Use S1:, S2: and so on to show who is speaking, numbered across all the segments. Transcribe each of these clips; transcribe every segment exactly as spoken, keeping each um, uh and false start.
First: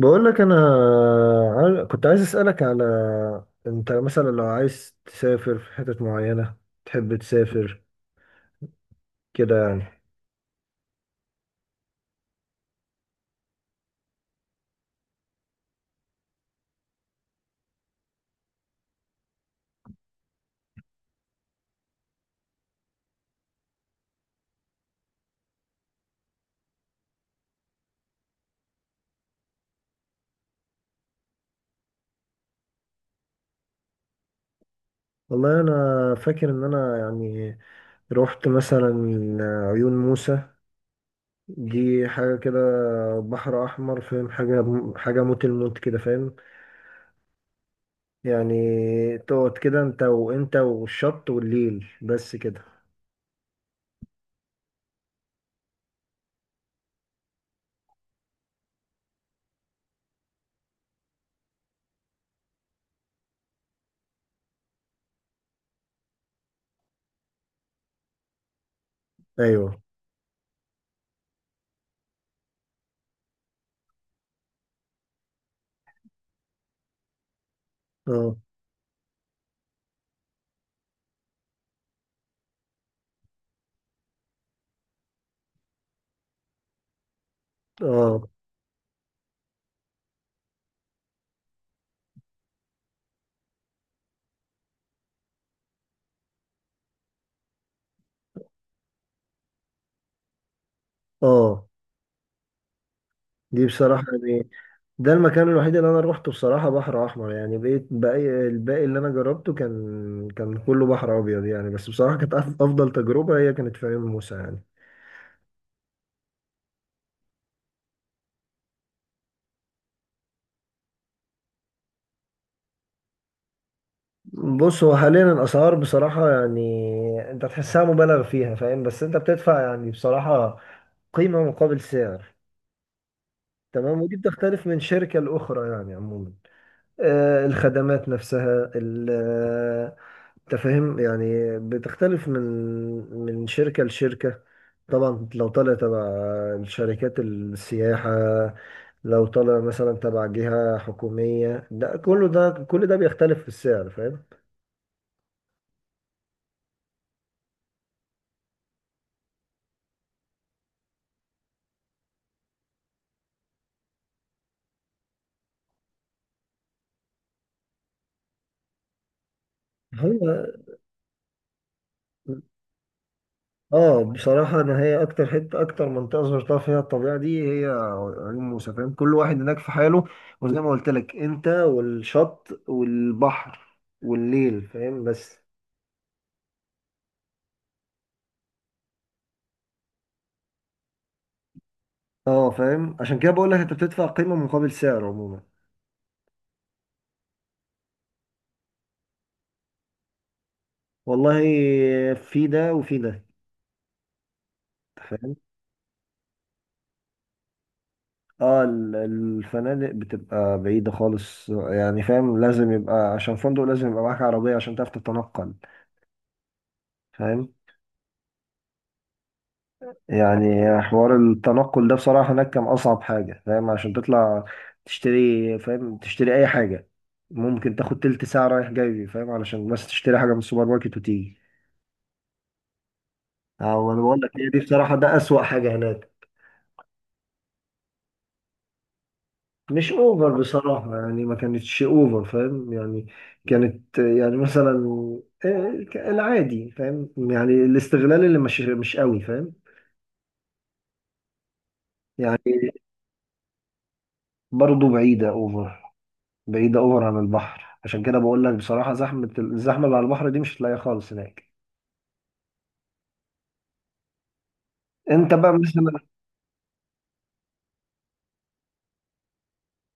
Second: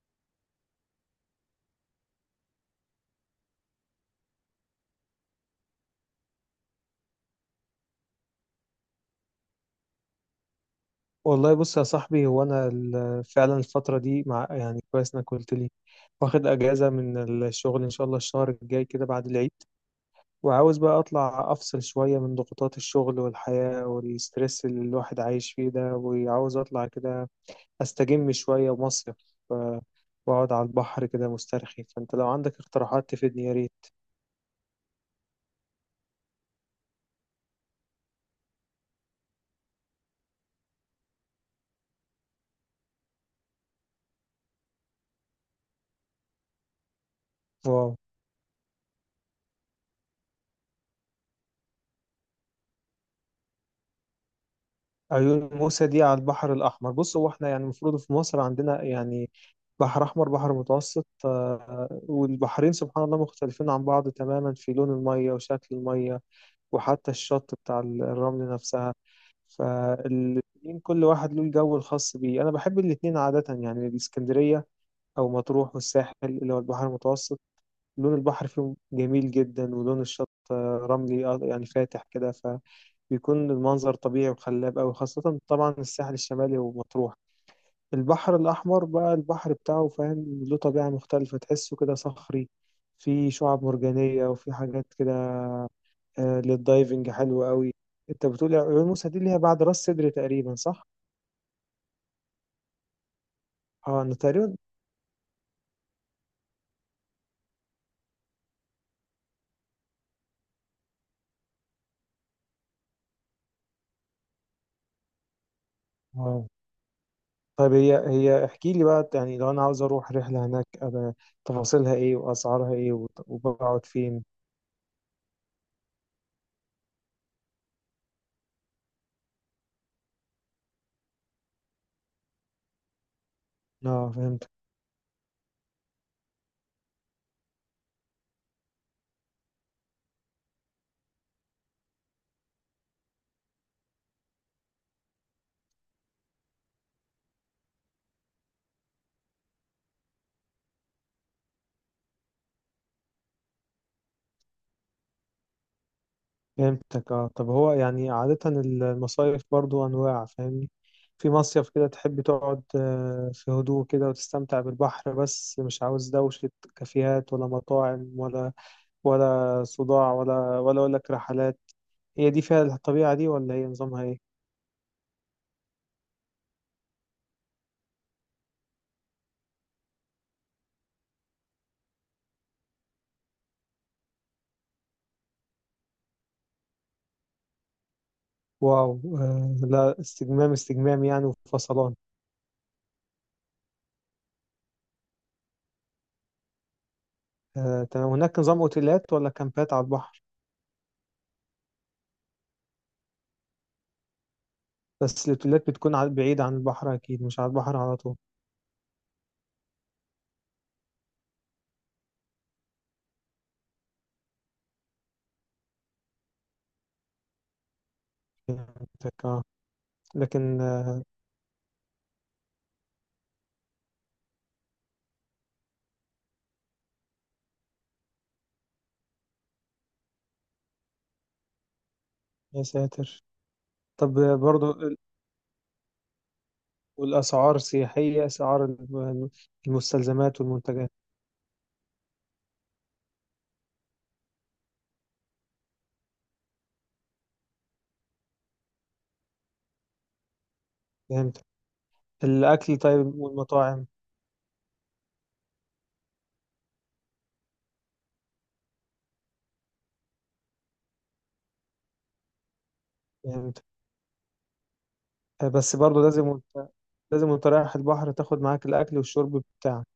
S1: بقول لك انا، عايز- كنت عايز اسالك على، انت مثلا لو عايز تسافر في حتت معينه، تحب تسافر كده يعني.
S2: والله، بص يا صاحبي، هو انا ال- فعلا الفتره دي مع يعني كويس انك قلت لي. واخد اجازه من الشغل ان شاء الله الشهر الجاي كده بعد العيد. وعاوز بقى اطلع افصل شويه من ضغوطات الشغل والحياه والستريس اللي الواحد عايش فيه ده، وعاوز اطلع كده استجم شويه مصيف. ف- واقعد على البحر كده مسترخي. فانت لو عندك اقتراحات تفيدني يا
S1: والله انا فاكر ان انا يعني رحت مثلا عيون موسى. دي حاجه كده، بحر احمر، فاهم؟ حاجه حاجه موت الموت كده، فاهم؟
S2: ريت.
S1: يعني تقعد كده، انت وانت والشط والليل بس كده.
S2: عيون موسى دي على البحر الأحمر؟ بص، هو احنا يعني المفروض في مصر عندنا يعني بحر أحمر، بحر متوسط، آه، والبحرين سبحان الله مختلفين عن بعض تماما في لون المية وشكل المية وحتى الشط بتاع الرمل نفسها.
S1: ايوه،
S2: فالاتنين كل واحد له الجو الخاص بيه. أنا بحب الاتنين عادة، يعني الإسكندرية أو مطروح والساحل اللي هو البحر المتوسط، لون
S1: اه،
S2: البحر فيهم جميل جدا ولون الشط، آه، رملي، آه، يعني فاتح كده. بيكون المنظر طبيعي وخلاب أوي، خاصة طبعا الساحل الشمالي ومطروح.
S1: اه،
S2: البحر الأحمر بقى البحر بتاعه فاهم، له طبيعة مختلفة، تحسه كده صخري، في شعاب مرجانية وفي حاجات كده، آه، للدايفنج حلوة أوي. أنت بتقول عيون موسى دي اللي هي بعد راس سدر تقريبا، صح؟
S1: اه. دي
S2: اه،
S1: بصراحة
S2: أنا
S1: يعني،
S2: تقريبا.
S1: ده المكان الوحيد اللي أنا روحته بصراحة بحر أحمر يعني. بقيت باقي الباقي اللي أنا جربته كان كان كله بحر أبيض يعني. بس بصراحة كانت أف- أفضل تجربة هي كانت في عيون موسى يعني.
S2: اه، طيب هي هي احكي لي بقى يعني لو أنا عاوز أروح رحلة هناك أبقى تفاصيلها إيه وأسعارها إيه وت- وبقعد فين؟
S1: بص، هو حاليا الأسعار بصراحة يعني أنت تحسها مبالغ فيها، فاهم؟ بس أنت بتدفع يعني بصراحة قيمة مقابل سعر. تمام.
S2: اه،
S1: ودي
S2: فهمت.
S1: بتختلف من شركة لأخرى يعني. عموما، آه، الخدمات نفسها، ال- انت فاهم يعني، بتختلف من من شركة لشركة. طبعا لو طالع تبع شركات السياحة، لو طالع مثلا تبع جهة حكومية، ده كله ده كل ده بيختلف في السعر، فاهم؟
S2: فهمتك، اه. طب هو يعني عادة المصايف برضو أنواع فاهمني. في مصيف كده تحب تقعد، آه، في هدوء كده وتستمتع بالبحر بس مش عاوز دوشة كافيهات ولا مطاعم ولا ولا
S1: هو،
S2: صداع ولا ولا أقول لك رحلات. هي دي فيها الطبيعة دي ولا هي نظامها
S1: اه،
S2: ايه؟
S1: بصراحة انا هي اكتر حتة اكتر منطقة زرتها فيها الطبيعة دي هي عيون موسى. فاهم؟ كل واحد هناك في حاله، وزي ما قلت لك انت والشط والبحر والليل. فاهم؟ بس
S2: واو، آه، لا، استجمام استجمام يعني وفصلان.
S1: اه، فاهم، عشان كده بقول لك انت بتدفع قيمة مقابل سعر عموما.
S2: آه، تمام. هناك نظام اوتيلات ولا كامبات على البحر؟
S1: والله في ده وفي ده.
S2: بس
S1: فاهم؟
S2: الاوتيلات بتكون على- بعيدة عن البحر أكيد، مش على البحر على طول.
S1: اه، ال- الفنادق بتبقى بعيدة خالص يعني. فاهم؟ لازم يبقى، عشان فندق، لازم يبقى معاك عربية عشان تعرف تتنقل. فاهم
S2: فهمتك، آه. لكن
S1: يعني. حوار التنقل ده بصراحة هناك كان أصعب حاجة. فاهم؟ عشان تطلع تشتري، فاهم، تشتري أي حاجة، ممكن تاخد تلت ساعة رايح جاي، فاهم، علشان بس تشتري حاجة من السوبر ماركت وتيجي.
S2: يا ساتر،
S1: اه، انا
S2: طب
S1: بقول لك هي دي
S2: برضو
S1: بصراحة
S2: ال-
S1: ده أسوأ حاجة هناك.
S2: والأسعار سياحية، أسعار الم-
S1: مش اوفر
S2: المستلزمات والمنتجات.
S1: بصراحة يعني. ما كانتش اوفر، فاهم يعني. كانت يعني مثلا آه، ك- العادي، فاهم يعني. الاستغلال اللي مش مش قوي. فاهم
S2: فهمت.
S1: يعني.
S2: الأكل طيب والمطاعم.
S1: برضه بعيدة اوفر، بعيدة اوفر عن البحر. عشان كده بقول لك بصراحة، زحمة الزحمة اللي على البحر دي مش هتلاقيها خالص هناك.
S2: فهمت.
S1: انت بقى
S2: بس
S1: مثلا،
S2: برضو لازم وانت لازم وانت رايح البحر تاخد معاك الأكل والشرب بتاعك.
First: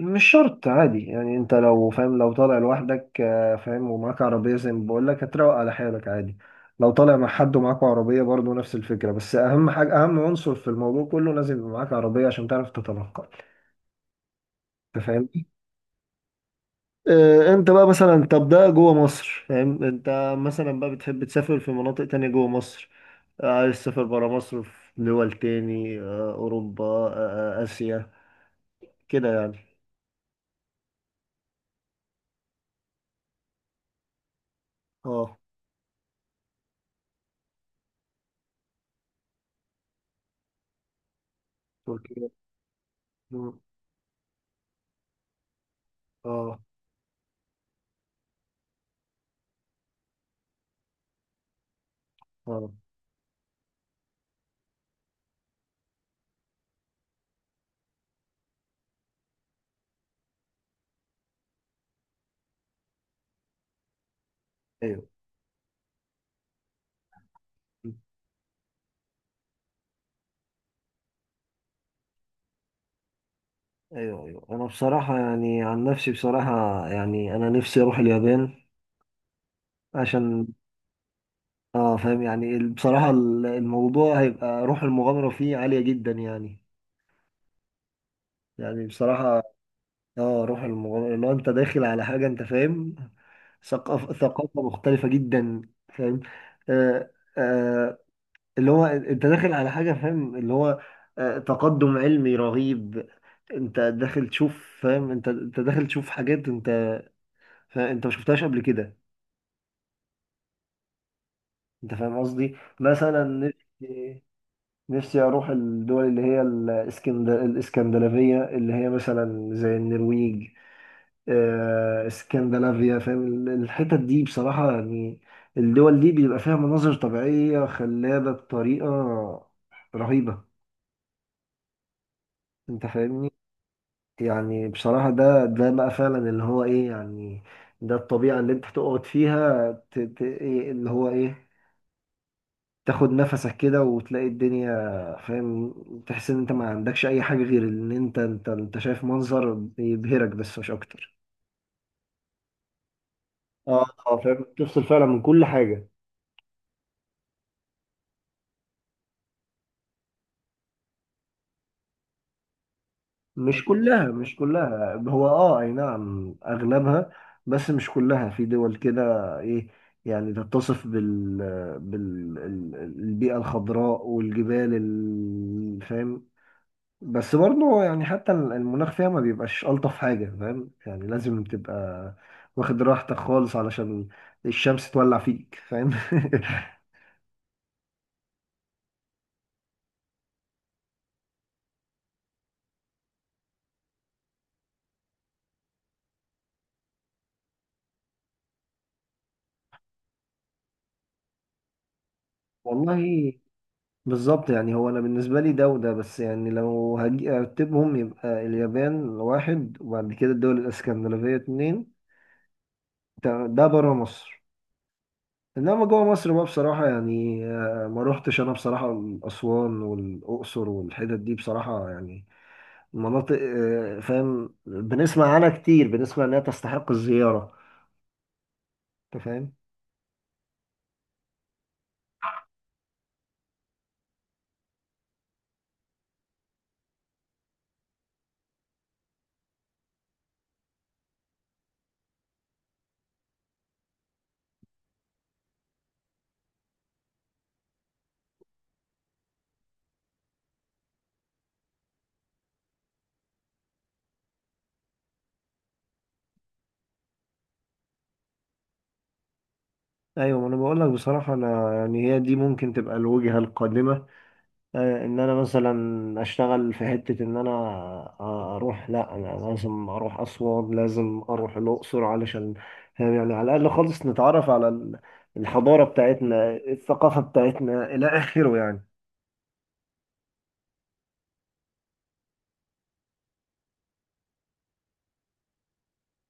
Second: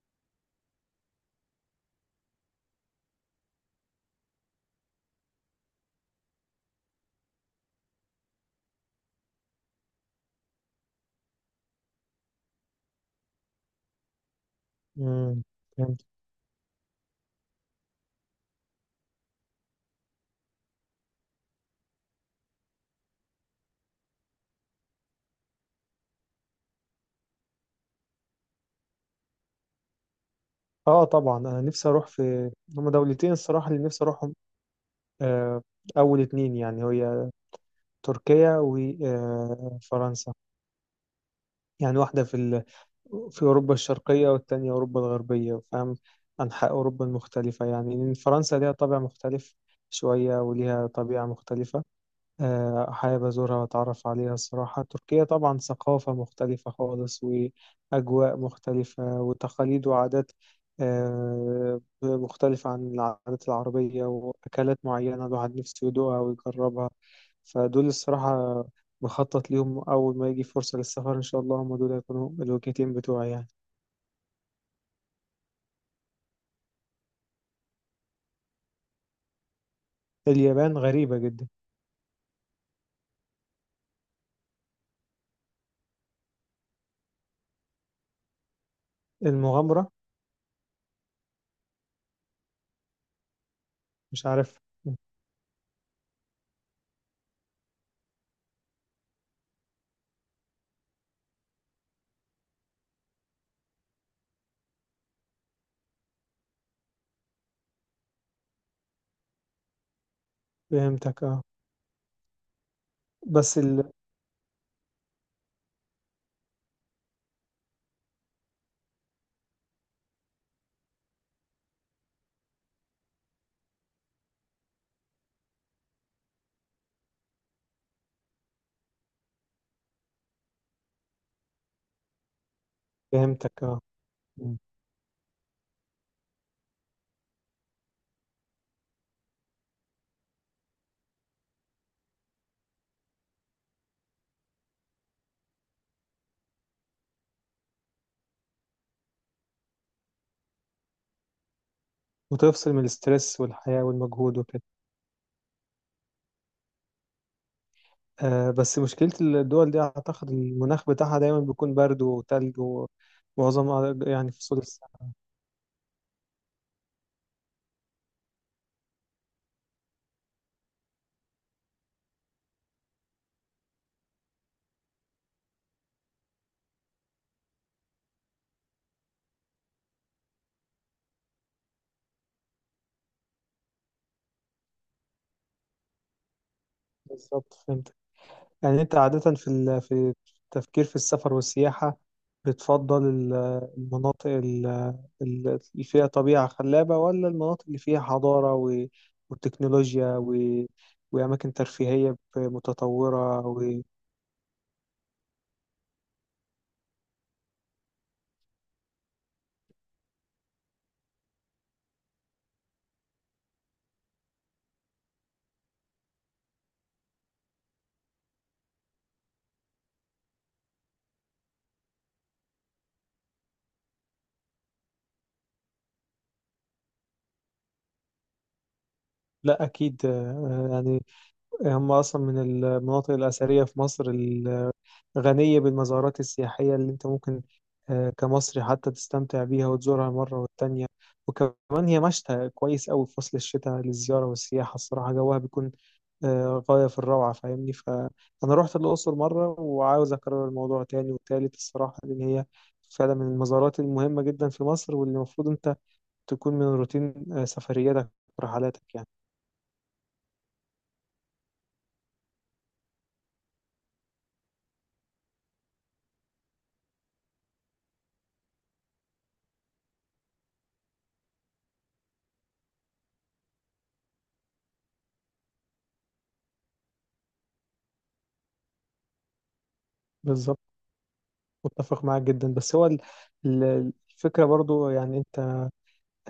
S1: مش شرط، عادي يعني. انت لو، فاهم، لو طالع لوحدك آه، فاهم، ومعاك عربية زي ما بقول لك، هتروق على حالك عادي. لو طالع مع حد ومعاك عربية، برضه نفس الفكرة. بس أهم حاجة، أهم عنصر في الموضوع كله، لازم يبقى معاك عربية عشان تعرف تتنقل. أنت
S2: مم،
S1: فاهمني؟
S2: فهمت.
S1: آه، أنت بقى مثلا، طب ده جوه مصر، فاهم؟ أنت مثلا بقى بتحب تسافر في مناطق تانية جوه مصر، آه، عايز تسافر برا مصر، في دول تاني، آه، أوروبا، آه، آه، آسيا، كده يعني.
S2: اه، طبعا أنا نفسي أروح في هما دولتين الصراحة اللي نفسي أروحهم.
S1: اه،
S2: آه، أول اتنين يعني هي تركيا وفرنسا. يعني واحدة
S1: تركيا.
S2: في ال في
S1: مم.
S2: أوروبا الشرقية والتانية أوروبا الغربية فاهم.
S1: اه،
S2: أنحاء أوروبا المختلفة يعني إن فرنسا ليها طابع مختلف شوية وليها طبيعة مختلفة،
S1: اه،
S2: آه، حابب أزورها وأتعرف عليها الصراحة. تركيا طبعا ثقافة مختلفة خالص وأجواء مختلفة وتقاليد وعادات، آه، مختلفة عن العادات العربية وأكلات
S1: ايوه،
S2: معينة الواحد نفسه يدوقها ويجربها. فدول الصراحة بخطط ليهم أول ما يجي فرصة للسفر إن شاء الله هم دول هيكونوا الوجهتين بتوعي يعني.
S1: ايوه، ايوه، انا بصراحه يعني، عن نفسي بصراحه يعني، انا نفسي اروح اليابان عشان،
S2: اليابان غريبة جدا.
S1: اه، فاهم يعني ال- بصراحه ال- الموضوع هيبقى روح المغامره فيه عاليه جدا يعني يعني بصراحه
S2: المغامرة.
S1: اه، روح المغامره، لو انت داخل على حاجه انت، فاهم، ثقافه
S2: مش عارف.
S1: ثقافه مختلفه جدا. فاهم؟ آه آه اللي هو انت داخل على حاجه، فاهم، اللي هو آه، تقدم علمي رهيب. انت داخل تشوف، فاهم، انت انت داخل تشوف حاجات انت فانت ما شفتهاش قبل كده.
S2: فهمتك، اه.
S1: انت فاهم قصدي؟ مثلا
S2: بس ال...
S1: نفسي نفسي اروح الدول اللي هي الاسكند... الاسكندنافيه، اللي هي مثلا زي النرويج، آه، اسكندنافيا، فاهم؟ ال- الحتت دي بصراحه يعني، الدول دي بيبقى فيها مناظر طبيعيه خلابه بطريقه رهيبه. انت فاهمني؟
S2: فهمتك، اه.
S1: يعني بصراحه ده ده بقى فعلا اللي هو ايه يعني. ده الطبيعه اللي انت تقعد فيها ت... ت... إيه، اللي هو ايه، تاخد نفسك كده وتلاقي الدنيا. فاهم؟ تحس ان انت ما عندكش اي حاجة غير ان انت انت انت شايف منظر يبهرك بس مش اكتر.
S2: وتفصل من الاسترس والحياة
S1: اه، اه،
S2: والمجهود
S1: فاهم.
S2: وكده.
S1: تفصل فعلا من كل حاجه.
S2: آه، بس مشكلة الدول دي أعتقد المناخ بتاعها دايما بيكون برد وتلج
S1: مش
S2: ومعظم
S1: كلها،
S2: يعني
S1: مش
S2: فصول السنة.
S1: كلها، هو اه، اي نعم، اغلبها، بس مش كلها في دول كده. ايه يعني؟ تتصف بال بال ال- البيئة الخضراء والجبال، ال- فاهم؟ بس برضه يعني حتى المناخ فيها ما بيبقاش ألطف حاجة، فاهم يعني. لازم تبقى واخد راحتك خالص علشان الشمس تولع فيك، فاهم؟
S2: بالظبط، فهمت. يعني أنت عادة في ال... في التفكير في السفر والسياحة بتفضل ال- المناطق ال- ال- اللي فيها طبيعة خلابة ولا المناطق اللي فيها حضارة و، وتكنولوجيا و، وأماكن ترفيهية
S1: والله،
S2: متطورة و.
S1: بالظبط. يعني هو أنا بالنسبة لي، ده وده. بس يعني لو هاجي أرتبهم، يبقى اليابان واحد، وبعد كده الدول الإسكندنافية اتنين. ده ده برا مصر. إنما جوا مصر بقى بصراحة يعني، آه، ما روحتش أنا بصراحة أسوان والأقصر والحتت دي بصراحة يعني مناطق. آه، فاهم؟ بنسمع عنها كتير، بنسمع انها تستحق الزيارة. انت فاهم؟
S2: لا، أكيد آه، يعني هم أصلا من المناطق الأثرية في مصر الغنية بالمزارات السياحية اللي أنت ممكن، آه، كمصري حتى تستمتع بيها وتزورها مرة والتانية. وكمان هي مشتى كويس أوي في فصل الشتاء للزيارة والسياحة الصراحة، جوها بيكون، آه، غاية في الروعة فاهمني. فأنا رحت الأقصر مرة وعاوز أكرر الموضوع تاني وتالت الصراحة، لأن هي فعلا من المزارات المهمة جدا في مصر واللي المفروض أنت تكون من روتين، آه، سفرياتك ورحلاتك يعني.
S1: ايوه. ما انا بقول لك بصراحة انا يعني، هي دي ممكن تبقى الوجهة القادمة. آه، ان انا مثلا اشتغل في حتة، ان انا آه، اروح، لا انا لازم اروح اسوان، لازم اروح الاقصر، علشان فاهم يعني على الاقل خالص نتعرف على ال- الحضارة بتاعتنا، الثقافة بتاعتنا، الى اخره يعني.
S2: بالظبط، متفق معاك جدا. بس هو ال- ال- الفكرة برضو يعني انت،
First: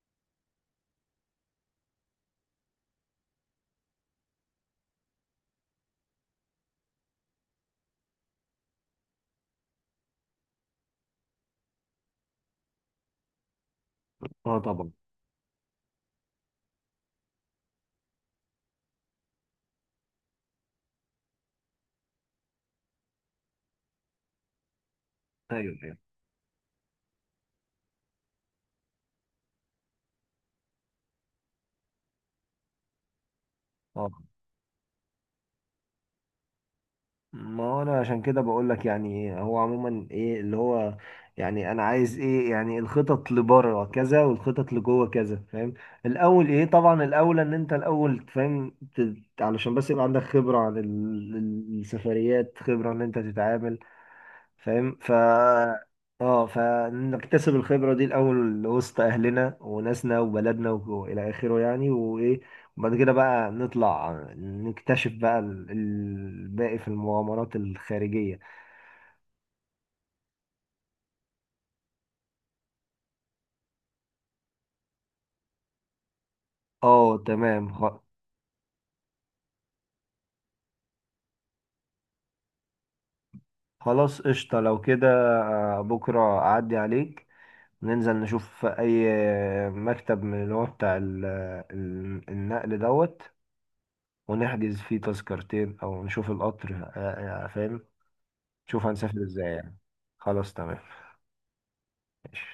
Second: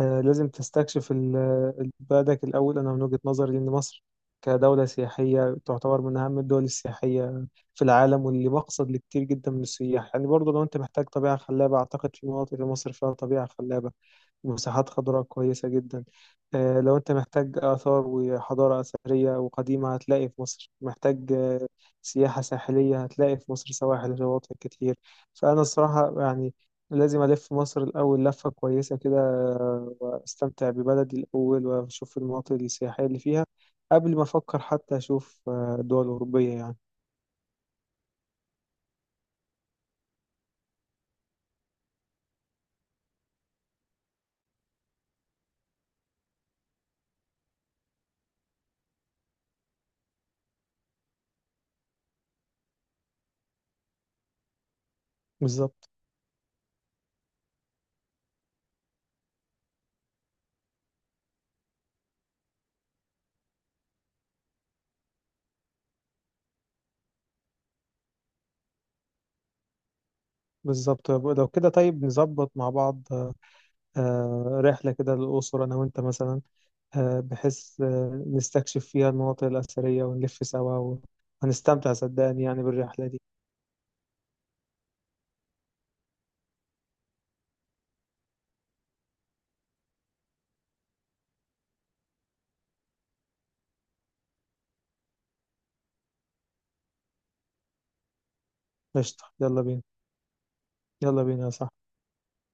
S2: آه، لازم تستكشف ال- ال- بلدك الأول. أنا من وجهة نظري لأن مصر كدولة سياحية تعتبر من أهم الدول السياحية في العالم واللي مقصد لكتير جدا من السياح يعني. برضو لو انت محتاج طبيعة خلابة أعتقد في مناطق في مصر فيها طبيعة خلابة،
S1: اه،
S2: مساحات
S1: طبعا،
S2: خضراء كويسة جدا، آه، لو أنت محتاج آثار وحضارة أثرية وقديمة هتلاقي في مصر، محتاج آه، سياحة ساحلية هتلاقي في مصر سواحل شواطئ كتير. فأنا
S1: ايوه، ايوه،
S2: الصراحة يعني لازم ألف مصر الأول لفة كويسة كده، آه، وأستمتع ببلدي الأول وأشوف المناطق السياحية اللي فيها
S1: آه.
S2: قبل ما أفكر حتى أشوف، آه، دول أوروبية يعني.
S1: ما هو انا عشان كده بقول لك يعني، هو عموما ايه اللي هو يعني، انا عايز ايه يعني؟ الخطط لبره كذا والخطط لجوه كذا، فاهم؟ الاول ايه؟ طبعا الاول ان انت الاول، فاهم. ت- علشان بس يبقى عندك خبرة عن ال- ال- السفريات، خبرة ان انت تتعامل، فاهم ف.
S2: بالظبط.
S1: اه، فنكتسب الخبرة دي الأول وسط أهلنا وناسنا وبلدنا وإلى آخره يعني. وإيه، وبعد كده بقى نطلع نكتشف بقى ال- الباقي في المغامرات الخارجية.
S2: بالظبط لو كده طيب نظبط مع بعض، آه، آه، رحلة كده للأقصر أنا وأنت مثلا،
S1: اه،
S2: آه،
S1: تمام.
S2: بحيث
S1: خ-
S2: آه، نستكشف فيها المناطق الأثرية ونلف سوا وهنستمتع صدقني يعني بالرحلة دي.
S1: خلاص، قشطة. لو كده آه، بكرة أعدي عليك، ننزل نشوف أي مكتب من اللي هو بتاع ال- ال- النقل دوت، ونحجز فيه تذكرتين، أو نشوف القطر آه، آه، فاهم؟ شوف هنسافر
S2: قشطة،
S1: ازاي
S2: يلا
S1: يعني.
S2: بينا.
S1: خلاص، تمام.
S2: يلا بينا يا صاحبي.
S1: ماشي.